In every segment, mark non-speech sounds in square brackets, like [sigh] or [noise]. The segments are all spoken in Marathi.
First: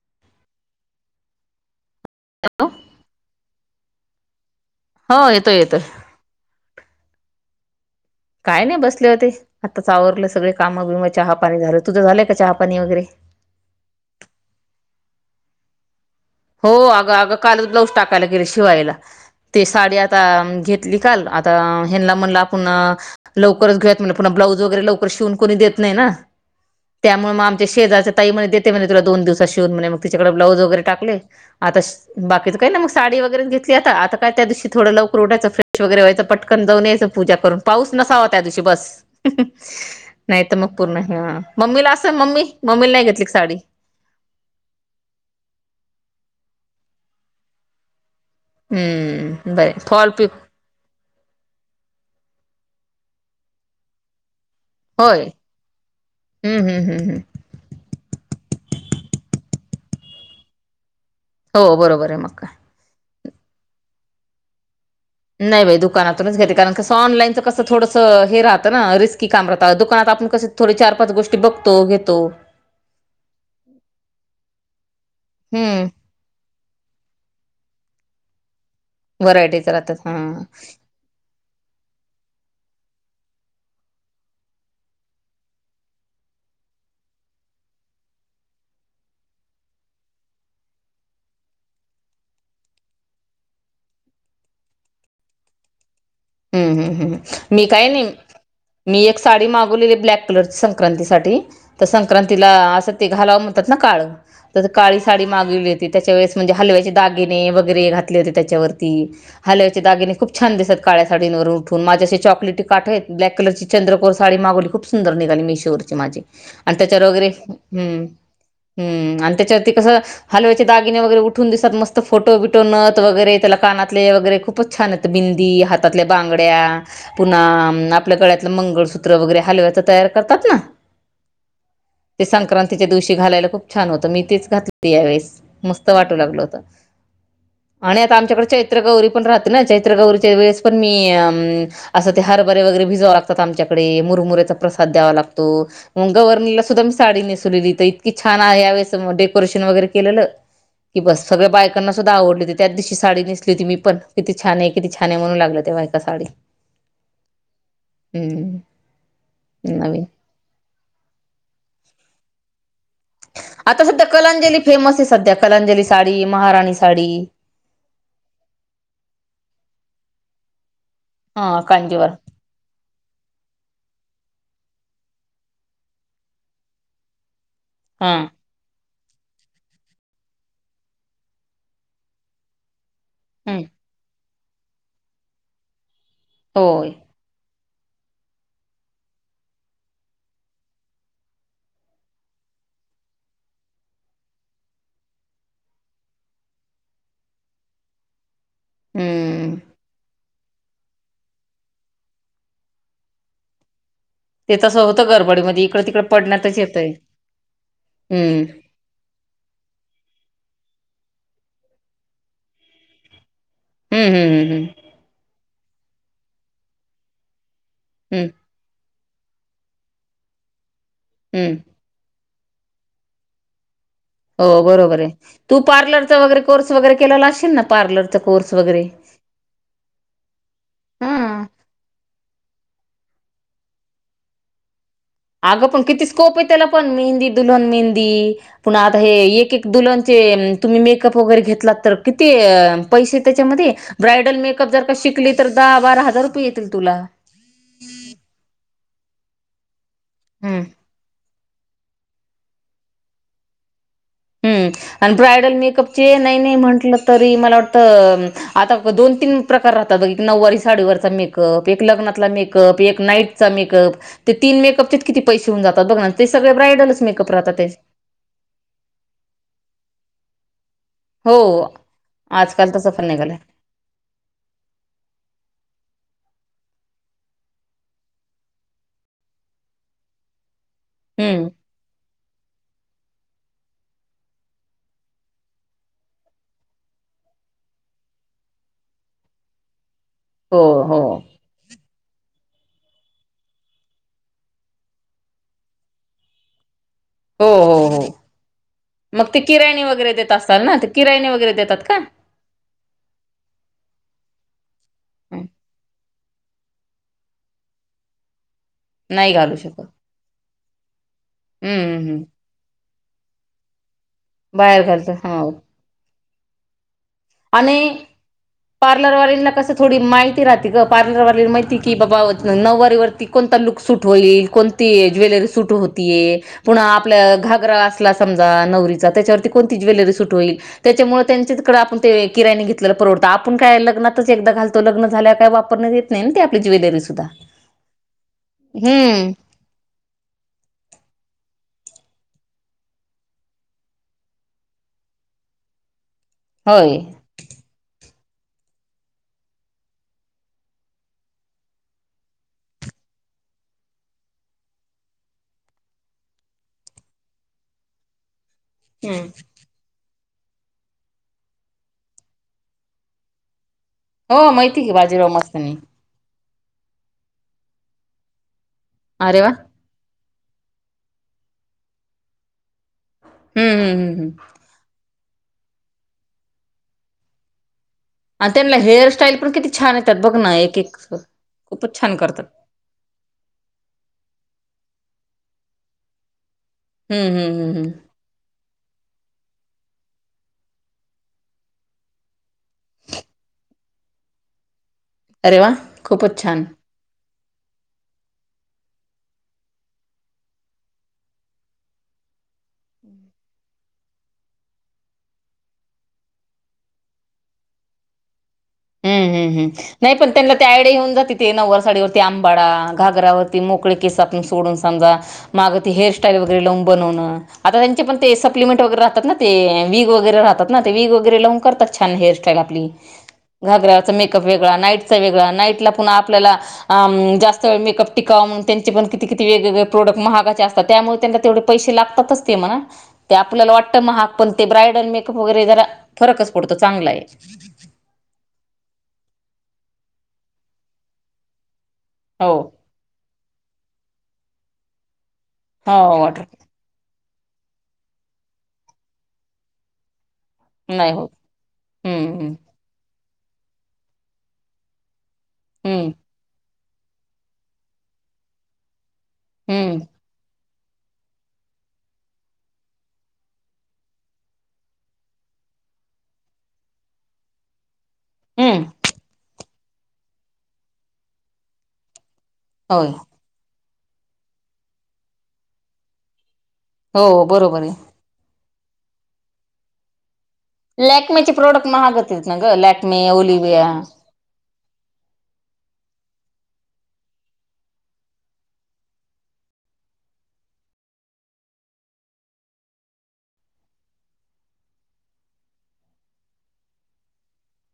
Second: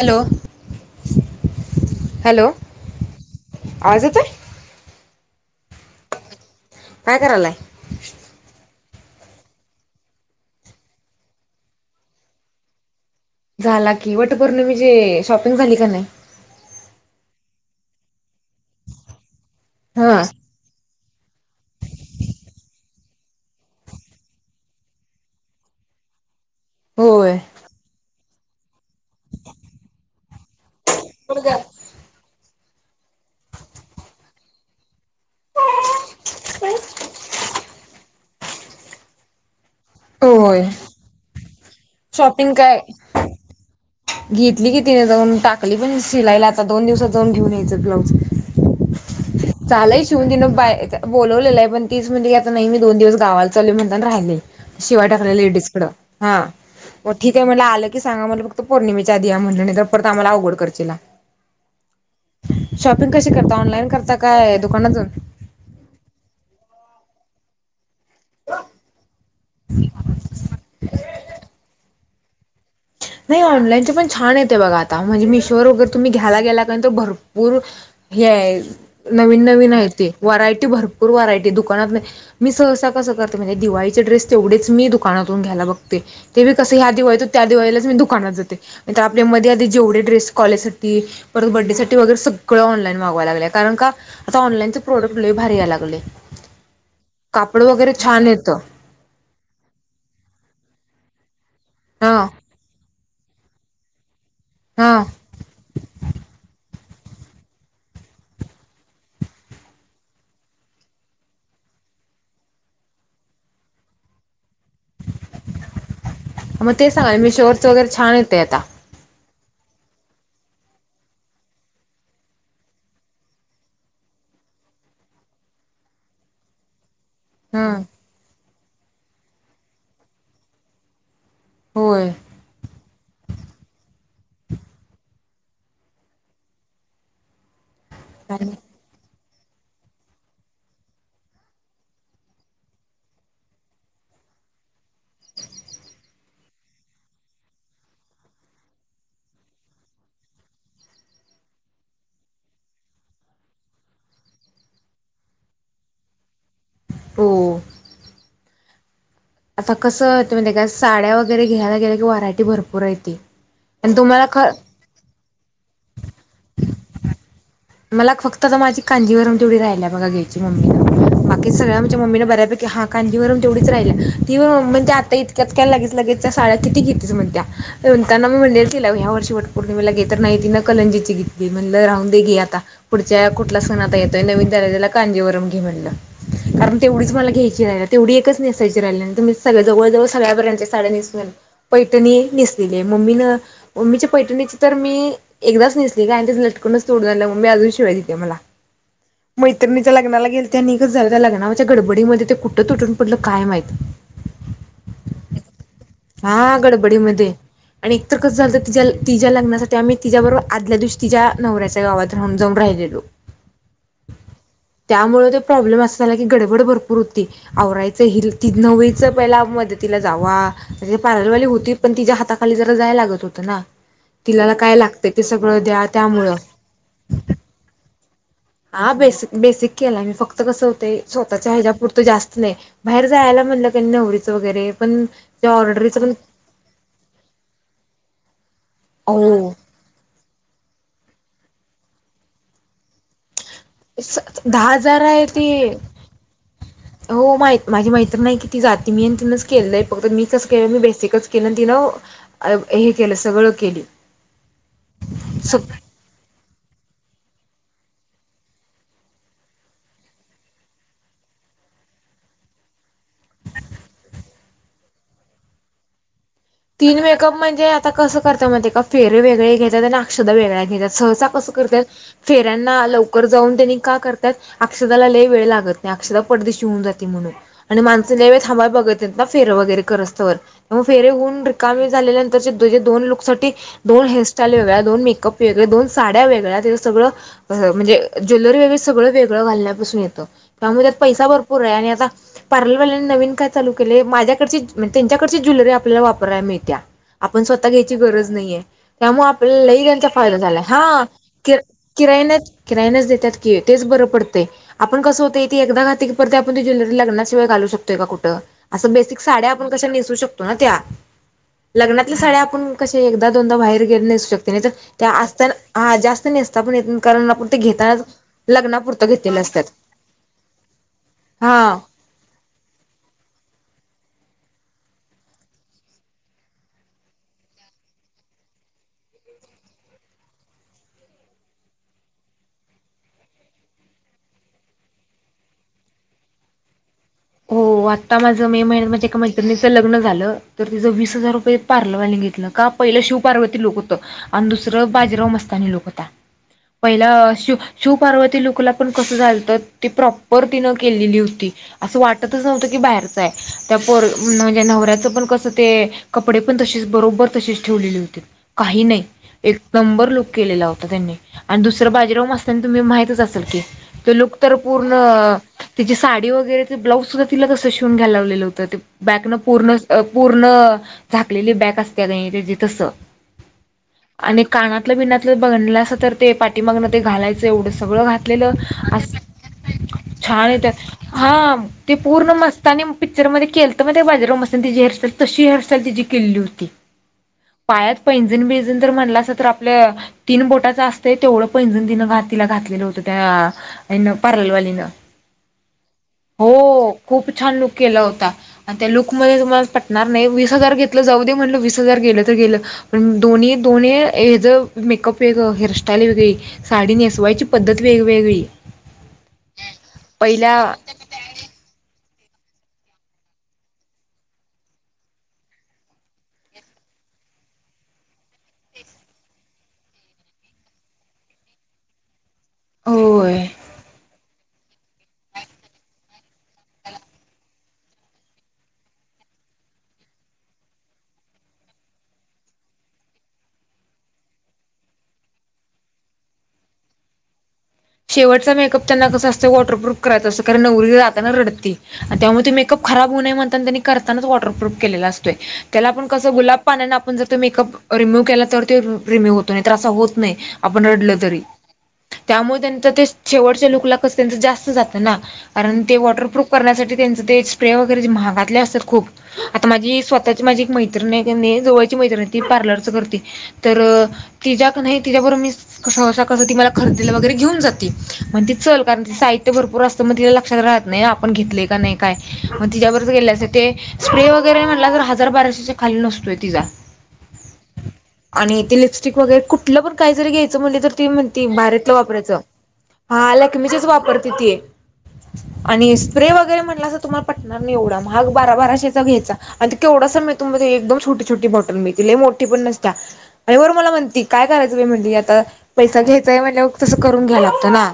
Hello hello. आवाज येतोय? हो येतोय येतोय. काय करायलाय? का नाही बसले होते. आता चावरलं सगळे काम बिम चहा पाणी झालं. तुझं झालंय का चहा पाणी वगैरे झाला की वटपौर्णिमे ची म्हजे शॉपिंग झाली का नाही? हो अग अग कालच ब्लाऊज टाकायला गेले शिवायला. ते साडी हा आता घेतली- ल आता हेना म्हणलं आपण लवकरच घेऊयात म्हणलं पुन्हा ब्लाऊज वगैरे लवकर शिवून कोणी देत नाही ना. त्यामुळे होय मग आमच्या शेजाच्या ता म्हण देत म्हण तुला दोन दिवसात शिवून म्हणे मग तिच्याकडे ब्लाऊज वगैरे टाकले. आता बाकीचं काही ना मग साडी वगैरेच घेतली आता आता काय त्या दिवशी थोडं लवकर उठायच फेश वगैरे व्हायचं. पटकन जाऊनच पूजा करून पाऊस नसावा त्या दिवशी बस. नाही तर होय मग पूर्ण- मम्मीला असं मम्मी शॉपिंग काय मम्मीला नाही घेतली साडी. घेतली की तिने जाऊन टाकली पण शिलायला आता दोन दिवसात जाऊन घेऊन यायचं ब्लाऊज. हम्म बर चालंय फॉल शिवून पिक तिन बाय बोलवलेलं आहे पण- तीच म्हटली आता नाही मी दोन दिवस गावाला चाल म्हणता राहिले. शिवाय होय टाकले लेडीज कडं. हा हम्म हम्म हम्म मग हम्म ठीके आहे म्हट आलं की सांगा म्हट- पौर्णिेच्या आधी द्या म्हटलं नाही तर परत आम्हाला अवघड करचीला. हो बरोबर आहे मग काय. आपण कशी करता ऑनलाईन करता काय दुकानातून नाही बाई दुकानातूनच घेते कारण कस ऑनलाईनचं कस थोडं हे राहतं ना रिस्की काम राहत दुकानात आपण कसे थोडे चार पाच गोष्टी बघतो घेतो नाही ऑनलाईनचे पण छान येते बघात म्हणजे मिशोवर वगैर हम्म तुम्ही घ्यायला गेला का तर भरपूर हे नवीन व्हरायटीच नवीन आहे राहतात ते हा व्हरायटी भरपूर व्हरायटी दुकानात नाही मी सहसा दिवाळी ड्रवी दु लाच मी दुकानात जाते आपल्यामध्ये आध जेवढे ड्रेस कॉलेज सासाठी परत बर््डेसाठीठी वगैरे सग स ऑनलाईन मागवा लाग कारण का आता ऑनलाईनचे प्रोडक्ट भारी याला लागले ह् कापड मी वगैरे काये छान येतं मी एक साडी मागवलेली ब्लॅक कलरची संक्रांती साठी तर हा संक्रांतीला असं ते घालावं म्हणतात ना काळं त हा काळी साडी मागवली होती त्याच्या वळेस म्हणजे हलव्याची दागिने वगैरे घातले होते त्याच्यावरती हलवचे दागिने खूप छान दिसत काळ्या साडींवरून उठून माझ्याशी चॉकलेटी काठ आहेत ब्लॅक कलरची चंद्रकोर साडी मागवली खूप सुंदर निघाली मी शरची माझी मग आणि ते त्याच्यावर सांगाल वगैरे मिशोवरच वगैरे छान येते आता त्याच्यावरती कसं हलव्याचे दगिने वगैरे उठून दिसात मस्त फोटो बिटो नत वगैरे त्याला कानातले वगैरे खूपच छान बिंदी हातातल्या बांगड्या पुन्हा हा आपल्या गळ्या मंगसत्र वरे हल तयार करतात होय संक्रां च्या दिवशी घालायला खूप छान होतं मी तेच घातलं यावेेळेस मस्त वाटू लागल होत आणि आता आमच्याकडे कारण चैत्र गौरी पण राहते ना चैत्रगौरीच्या वेळेस पण मी अ असं ते हरभरे वगैरे भिजाव लागतात आमच्याकडे मुरमुऱ्याचा प्रसाद द्यावा लागतो गव्हर्नीला सुद्धा मी साडी नेसवलेली ताई इतकी छान आहे ह्यावेळेस म डेकोरेशन वगैरे केलेलं कि बस सगळ्या बायकांना सुद्धा आवडली ती त्या दिवशी साडी नेसली होती मी पण किती छान हे किती छान हे म्हणु लागले तेव्हा एका साडी हो हम्म आता नवीन कसं त म्हणजे त्या साड्या वगैरे घ्यायला गेलं की व्हरायटी भरपुर आहेत आता सध्या कलांजली फेमस हे सध्या कलांजली साडी महाराणी साडी मला फक्त तर माझी कांजीवरून तेवढी राहिल्या बघा घ्यायची मम्मी बाकी हा सगळ्या आमच्या कांजीवर मम्मी न बऱ्यापैकी हा कांजीवरम तेवढीच राहिला ती [inaudible] त्या आता इतक्यात काय लगेच लगेच चा साड्या किती घेतेच म्हणत्या त्या हा म्हणताना मी म्हणली ल ह्या वर्षी वट पौर्णिमेला घेत तर नाही तिनं कलंजीची घेतली म्हणलं राहून दे घे आता पुढच्या कुठला हम्म. सण आता येतोय नवीन झालेल्या कांजीवरम घे म्हणलं कारण होय तेवढीच मला घ्याय जे तेवढी एकच नेसायची राहिली नहीं त मी सगळं जवळ जवळ सरव्या व्हऱ्यांचा साड्या नेसून झाल्यात पैठणी नेस ले मम्मी न मम्मी ची पैठणी ची तर मी एकदाच नेसली गं अन् त्याच लटकनच तोड झालं मम्मी अजून शिव्या देते मला हम्म मैत्रणीच्या लग्नाला गेल त्या निघच झालं त्या लग्नाच्या गडबडीमध्ये ते कुठं तुटून पडलं काय माहित ते तसं होतं गरबडमधी हा गडबडी मध्ये आणि एक तर कसं हम्म झालतं तिच्या तिच्या लग्नासाठी आम्ही तिच्याबरोबर आदल्या दिवशी तिच्या नवऱ्याच्या गावात राहून जाऊन राहिलेलो हम्म हम्म हम्म हम्म त्यामुळे तो प्रॉब्लेम असा झाला की गडबड भरपूर होती आवरायचं हम्म हिल ती नवी स पहिला मध्ये तिला जावा जी पार्लरवाली हम्म होती पण तिच्या हाताखाली जरा जाय लागत होत ना तिलाला हो काय बरोबर लागत आहे. ते तू सगळं द्या पार्लरचा त्यामुळं वगैरे कोर्स वगैरे केलेला असशील ना पार्लरचा कोर्स वगैरे हा बेसिक बेसिक केलाय मी फक्त कस होतंय हा. स्वतःच्या ह्याचापुरतं जास नही बाहेर जायला म्हणलं की नवरीचं वगैरे पण त्या अगं पण ऑर्डरीचं किती स्कोप हे त्याला पण मेहंदी दुल्हन मेहंदी पुन्हा आता हे एक हो एक दुल्हन चे तुम्ही मेकअप वगैरे घेतलात तर किती पैसे त्याच्यामध्ये ब्रायडल मेकअप दहा जर का हजार आहे शिकली ते तर दहा बारा हजार रुपये येतील तुला हो माहित माझी मैत्रीण नाही की ती जाते मी आणि तिनच केलंय फक्त मी कस हम्म. केलं मी बेसिकच केन तिन हे केलं सगळं केली हम्म आणि ब्रायडल सग मेकअपचे नाही नाही म्हंटलं तरी मला वाटत आता दोन तीन प्रकार राहतात बघ नऊवारी साडीवरचा मेकअप एक लग्न तला मेकअप एक नाईट च मेकअप ते तीन मेकअप किती पैसे होऊन जातात बघना तीन मेकअप म्हणजे आता कसं करत मग एका फेर वेगळे घेतात आणि अक्षध वेगळ्या घेतात सहसा हो कस करतय आजकाल फेऱ्यांना तसं पण लवकर निघालंय जाऊन त्यांनी का करतायत अक्षदाला लय वेळ लागत नही अक्षदा पडदे शिवून जाते म्हणून आणि माणसं लई वेळ थांबाया बघत हेत ना फेर वगैरे करस तोवर हो फेरे हून हम्म झाल्यानंतर चे तुझे दोन लूक्स साठी दोन हेअरस्टाईल वेगळ्या दोन मेकअप वेगळे दोन साड्या वेगळ्या [inaudible] सगळं म्ह म्हणजे ज्वेलरी वैगरे सगळं वेगळं घालण्या पासुन येतं त हो त्यामुळे त्यात हो पैसा भरपूर आहे आणि आता पार्लरवाल्यानी नवीन काय चालू केलंय माझ्याकडची म त्यांच्याकडची ज्वेलरी आपल्याला वापराय मिळतीया आपण हो स्वतः हो घ्यायची हो गरज नाहीये मग त्यामुळे ते आपल्या लई किरायने त्यांचा वगैरे देत फायदा झाला असाल ना ते हा किरायने वगैरे के के देतात का किरायाने किरायाने च देतात की तेच बरं पडतंय आपण कसं हं. होतंय ती एकदा घाती पडते आपण ती ज्वेलरी लग्नाशिवाय घालु शकते का कुठं असं बेसिक नाही साड्या घालू आपण शकत कसं नेसू शकतो व्हा त्या हम्म लग्नातल्या हम्म साड्या आपण कशे एकदा दोनदा बाहेर गेल नेस शकते नहीतर बाहेर त्या घालत हो असताना हा जास्त नेसता पण येत नही कारण आपण ते घेताना पार्लरवालीनला कसं थोडी माहिती राहते ग पार्लरवालीला माहिती हा. की बबा नऊवारीवरती कोण तालुक सुट होईल कोणती हे ज्वेलरी सुट होतीय पुनः आपल्या घागरा असला समजा नवरी तेच्यावरती कोणती ज्वेलरी सुट होईल त्याच्यामुळे त्यांच्या तिकड आपण ते किरायाणी घेतलेलं परवडंतगझ आपण काय लग्नातच एकदा घालतो लग्न झाल्यावर काय वापरण्यात येत नइ ते आपली ज्वेलरी सुद्धा हो आता माझं मे महिन्यात माझ्या एका हम्म मैत्रिणीचं लग्न झालं तर तिचं वीस हजार रुपये पार र वालि घेतलं का पहिलं शिवपार्वती लुक होत आणि दुसरं बाजीराव मस्तानी लुक हुता होय पहिला शुप शिवप पार्वती लुकला पण कस झालत ती प्रॉपर तिन केलेली हुती असं वाटतच नव्हतं की बाहेरचय त्या पोर न म्हणजे न्हवऱ्याचं पण कसं ते कपडे पण तशी बरोबर तशी ठेवलेली हुती काही नइ एक नंबर लुक केलेला होता त्येनी आणि दुसरं बाजीराव मस्तानी तुम्ही माहितच असाल की तो लुक हो तर माहिती की पूरर्ण बाजीराव मस्तानी तिची साडी वगैरे ते ब्लाउज सुदा तिला तसं शिउन घ्यायल लावलेलं हुतं ते बॅकनं अरे वा पूर्ण पूर्ण अ झाकलेली बॅक असत्या कनी तसं हम्म हम्म हम्म हम्म आणि कानातलं बिनातलं बघटलासा तर ते पाठीमागण ते घालायचं एवढं सगळं घाटलेलं आणि त्यांना असल हेअरस्टाईल पण किती छान येतात बघ छान ना एक येत्यत एक हा ते खूपच छान पूर्ण करतात मस्तनी पिक्चर मध्ये केलत मइतायकाय ते बाजाराव मस्त तिझी हेरस्टाइल तशी हेरस्टाइल तिझी केल्याची हुती हम्म हम्म हम्म हम्म पायात पैजन बिंजन जर म्हणलासा तर आपल्या अ तीन बोटाच असतय तेवढं पैंजण तिनं घात तिला घातलेलं होतं त्याआ तिन पारलवाली न अरे वा खूपच छान! खूप छान लुक केला होता आणि त्या लुकमध्ये तुमाला पटणार नइ वीस हजार घेतलं जाऊ दे म्हटलं वीस हजार गेलं तर गेलं हम दोनी दोनी अ हेजं मेकअप वेगळं हेरस्टाईल वेगळी साडी नेसवायची पद्धत वेगवेगळी हम् हम् हम् नाई पण त्यांना पहिल्या ते आयडिया येऊन जाती ते नउवार साडीवरती आंबाडा घागरावरती मोकळे केस आपण सोडून समजा माग ते हेरस्टाईल ते लाउन बनवन आता तेंचे पण ते सप्लिमेंट वैगेरे राहतात ना ते विग वैगेरे राहतात ना ते विग वेगेरे लावुन करतात छान हेरस्टाईल आपली होय चा मेकप वेगळा नाईट चा वेगळा नाईटला पुन्हा आपल्याला अम जास्त वेळ मेकअप टिकावा म्हनुन त्यांचे प किती कीती वेगवेगळे प्रोडक महागाचे असतात त्यामुळ तेना तेवडे पैशे लागतातच ते म्हणा महाग पण ते ब्रायडल मेकअप वगैरे जरा अ फरकच पडतो चांगलाय शेवटचा मेकअप तेना कसअसतय वॉटरप्रुफ करायचं असंतोय कारण नवरी जताना रडती त्यामुळ हो त्यो मेकअप खराब हुनये म्हणताना त्येनी करतानाच वॉटरप्रूफ केलेला असतो त्येला हो आपण कसं वॉटर गुलाब पाण्यान आपण जर त्यो मेकअप रिम्यू्ह केला तर रिम्यू होतोय नइ तर असा होत नइ आपण नाही रडलं होत तरी हम्म हम्म त्यामुळ त्येनी तेच कस जास्त जात ना हम्म तेंच ते स्प्रे वगैरेे ते महागातले असत्यात खूप आता हम्म माजी स्वताची माजी एक मैत हाय कनी जवळची मैत्रिणाय ती पार्लरच करती तर तिज्या कनाय तिच्याबरो मी सहसा कसं ती मला खरेदीला वगैरे घेऊन जात्या म्हणती चल हम्म कारण त साहित्य भरपूर असतं मग तिला लक्षात राहत नाई ना आपण घेतलेय का नइ काय मग तिच्याबरच होय गेलेल असतय ते स्प्रे वगैरे म्हटला तर हजार बाराशे च्या खाली नसतोय तिजा हो बरोबर हे आणि ते लिपस्टिक वगैरे कुटलं पण काई जरी घ्यायचं म्हटलं तर ती म्हणती लॅकमेचे प्रोडक्ट भारीतला वापरत महागत जा आहेत ना ग लॅकमे हा लॅकमीचीच ओलिविया वापरते ती आणि स्प्रे वगैरे म्हटलासा तुमाला पटणार नई एवडा महाग बारा बाराशेचा घ्यायचा आण केवड डस मिळतो मइताय एकदम छुटी छुटी बॉटल मिळती लई मोटी पण नसत्या वर मला म्णती काय करायचं बई म्हणती आता पैसा घ्यायचाय म्हणल्याव तसं करून घ्यालाला ना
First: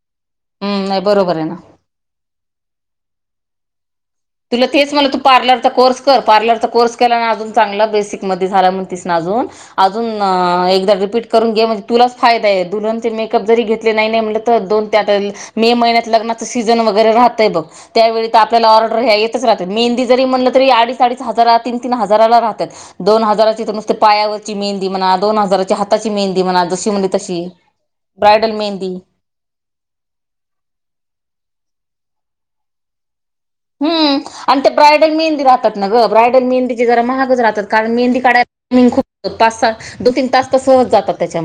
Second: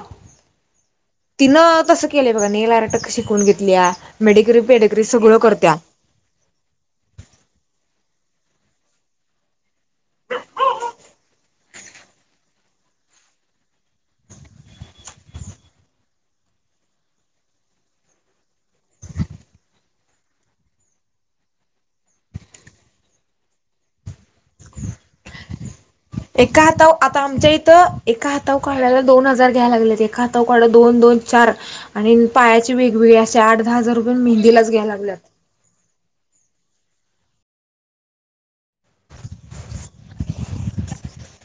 हम्म नाही बरोबर आहे ना तिनं तसं केलंय बगा नेल आरटक शिकुन घेतल्या मेडिग्री तुला तेच पेडिग्री म्हणला तू सगळं पार्लरचा करत्या कोर्स कर पारलरचा कोर्स केला ना अजून चांगला बेसिक सिक मदे झालाय म्हणतिस ना अजून अ एकदा रिपीट करून घणे म्हण्जे तुलाच फायदाय दुलहनचे मेकअप जरी घेतले नाई नाई म्हटलं तर दोन त्या तरी मे मईन्यात लग्नाच सीझन राहतंय बघ त्यावेळी तर आपल्या पोराला ेतच राह मेहंदी जरी म्हणलं तरी अडीच अडीच हजार तीन तीन हजाराला राहतात दोन हजारा पायावरची मेंदी म्हणा दोन हजारच्या ह एका हातावर आता आमच्या इथं एका ब्रायडल हातावर मेहंदी काढयला दोन हजार घ्यायला लागलेत एका हातावर काढ दोन दोन द चार आणि पायाची वेगवेगळे अस हम्म आणि ते ब्रायडल मेहंदी राहतात ना ग ब्रायडल मेहंदी जरा महागच राहतात कारण मेंदी काढाला खूप पाच सात दोन तीन तास तर सहज जात त्या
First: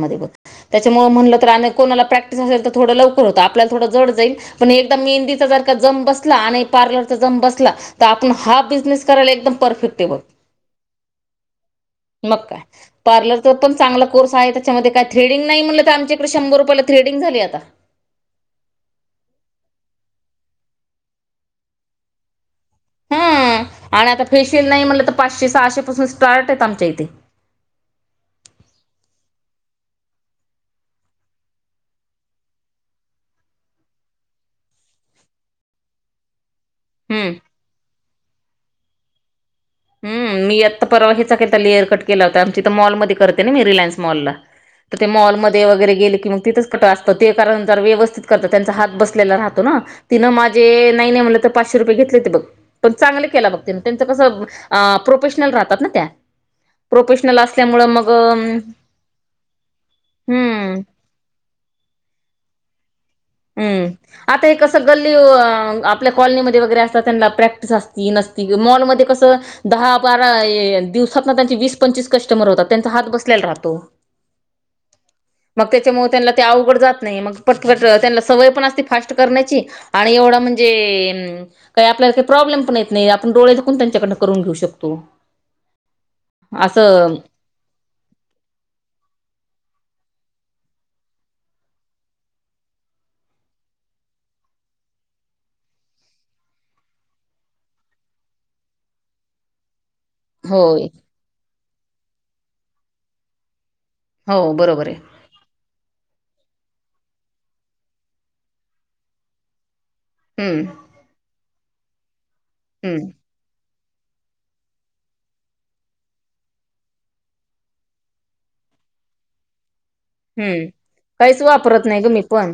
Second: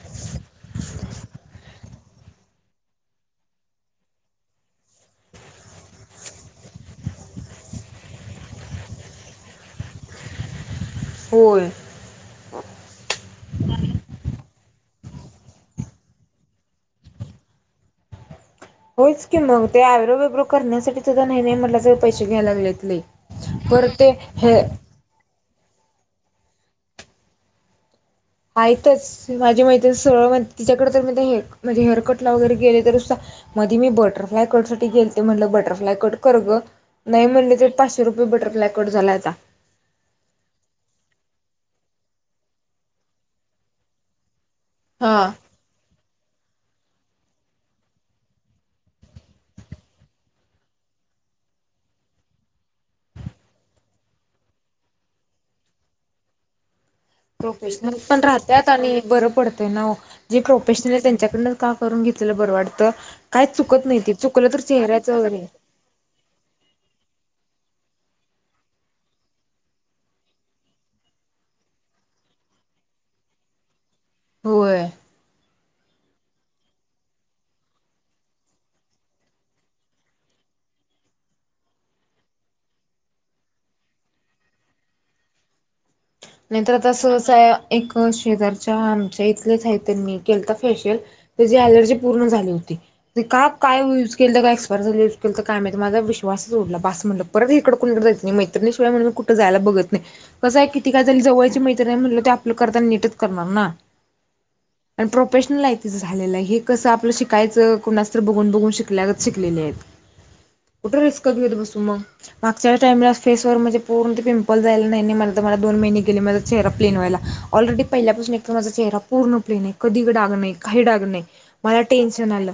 त्याच्यामुळे म्ह तर प्रॅक्टिस असेल तर थोड लवकर होत आपल्याला ड ज जाईल पण मेहंदीचा जारख जम बसला आणि पार्लर ज बला तर आप हा बिझनेस करायला एकदम परफेक्ट होय मग काय पार्लरचा पण चांगला कोर्स आहे त्याच्यामध्ये काय थ्रेडिंग नाही म्हणलं तर आमच्याकडे शंभर रुपयाला थ्रेडिंग झाली आता होयच की मग ते आयब्रो बेब्रो करण्यासाठी सुद्धा नाही नाही म्हटलं तर पैसे घ्यायला लागलेत लई. हम परत ते आणि आता हे फेशियल नाही म्हणलं तर पाचशे सहाशेपासून स्टार्ट येत आमच्या इथे आहेतच माझी मैत्री सरळण तिच्याकडे तर म हे म्हणजे हेअर कटला वगैरे गेले तर मध्ये मी बटरफ्लाय कट साठी गेल ते म्हणटलं बटरफ्लाय कट कर ग नाही हम्म म्हणले ते पाचशे रुपये बटरफ्लाय कट झाला आता हम् मी आत्ता परवा हचाता लिअरकट केला होता आमची तर मॉलमध्येध्ये करते ना मी रिलायन्स मॉलला तर ते हा. मॉलमध्ये वगैरे गेले की मग तिथं असतो कारण ते जरा व्यवस्थित करतात त्यांचा हात बसलेला राहतो ना तिने माझे नाही म्हणलं तर पाचशे चशे रुपये घेतले होते बघ. पण चांगलं केलं त्यांचं कसं प्रोफेशनल राहतात ना त्या प्रोफेशनल असल्यामुळं प्रोफेशनल मग पण राहतत आणि बरं पडतय ना जे हम्म प्रोफेशनल आहे त्यांच्याकडून का करून घेत जरा बरं वाटतं. काय चुकत हम्म नाही ते आता चुकलं हे तर कस चेहऱ्याच गल्ली वगैरे आपल्या कॉलनीमध्ये वगैरे असतात त्यांना प्रॅक् असती नसतीग मॉल म कस दहा बारा दिवसात ना त्यांचे वीस पंचवीस कस्टमर होतात त्यांचा हात बसल्याला राहतो होय मग त्याच्यामुळे त्यांना ते अवघड जात नाही मग पट पट त्यां सवय पण असते फास्ट करण्याची आणि एवढा म्हणजे काय आपल्याला प्रॉब्लेम पण येत नाही. डोळे झाकून त्यांच्याकड करून घेऊ शकतो. ह नाहीतर आता असं सहसा एक शेजारच्या आमच्या इथलेच आहे तर मी. केलता फेशियल त्याची एलर्जी पूर्ण झाली होती का काय युज के काय एक्सयर झा काय माझ विश्वास ऊडला बस म्हटलं परत इकड क को जायच नाही मैतिय म्हण मी कुठ जायला बघ कसं आहे होय किती काय झाली जवळयची मैत्र नाही म्हटलं ते आपलं करताना नीटच करणार ना हो बरोबर आहे आणि प्रोफेशनल आहे तिच. झालेलं हे कसं आपलं शिकायच कोणाच बघून. बघून शिकल्या गत शिकलेले आहेत हम्म कुठ रिस्क घेऊत बसू मग मागच्या हम्म टाईमला फेसवर म्हणजे पूर्ण पिंपलसल जायला नाही मलात मला दोन महिने गेले माझ चेहरा प्लेन व्हायला ऑलरेडी पहिल्यापासून एक तर माझा चेहरा पूण प्लेन आहे. कधी डाग नाही हम्म काही डाग नाही काहीच मला वापरत नाही ग मी टेन्शन पण आलं.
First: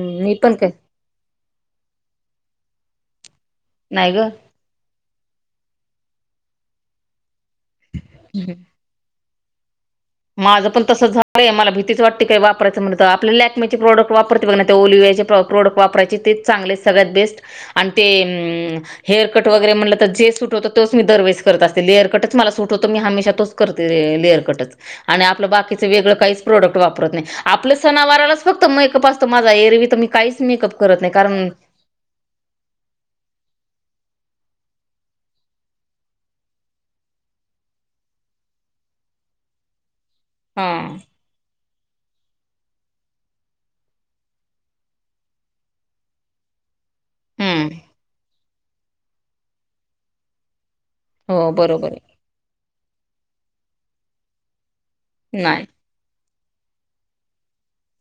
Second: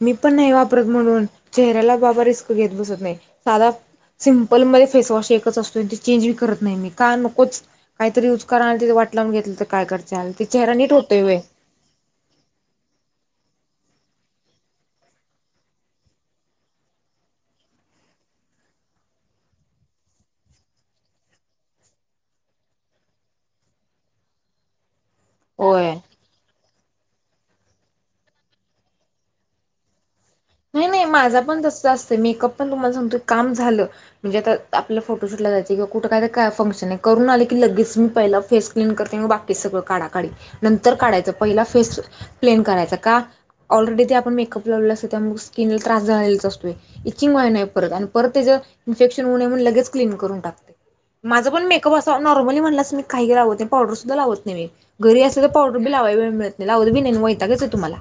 मी पण नाही वापरत, म्हणून. चेहऱ्याला बाबा रिस्क घेत बसत नाही साधा नाही ग सिम्पलमध्येध फेसवॉश एकच असतो तो चेंज पण करत नाही का नकोच काहीतरी यूज करा वाट लावून घेतली तर काय करता. माझं पण तस झालंय मला भीतीच वाटते काय वापरायचं म्हण आपल्या प्रोडक्ट वापरते बघ ओलीवा प्रोडक्ट वापरायचे तेच चगले सगळ्यात बेस्ट आणि ते हेअरकट वगैरे म्हटलं तर जे सुट होतं तेच मी दरवेस करत असतील लेअरकटच मला सुट होतअसतो मी हेा तो लेअर कटच आणि आपलं बाकीचं होय वेगळं काहीच प्रोडक्ट वापरत नाही आपलं सणावारालाच फक्त मेकअप असतो माझा एरवी तमी नाही नाही माझा पण तस असत मेकअप पण तुम्हाला सांगतोय काम झालं म्हणजे आता आपल्या फोटोशूटला जायचे किंवा कुठ काय फंक्शन आहे करून आलं की लगेच मी पहिला फेस क्लीन करते बाकी सगळं काढा हा नंतर करायचा पहिला फेस प्लेन कराय का ऑलरेडी आपण मेकअप लाव त्या स्किनला त्रास झायच असतोय इचिंगय नाही हम्म परत आणि परत त्याच्या इन्फेक्शन होऊ नये म्हणून लगेच क्लीन करून टाकते माझं हो पण बरोबर मेकअप असा नॉर्मली म्हणलास मी काही घरी लावत नाही पावडर सुद्ध लावत नाही मी घरी आहे असलं तर नाही पावडर बी लावा वेळ नाही लावत बि नाही वहिता कायच तुम्हाला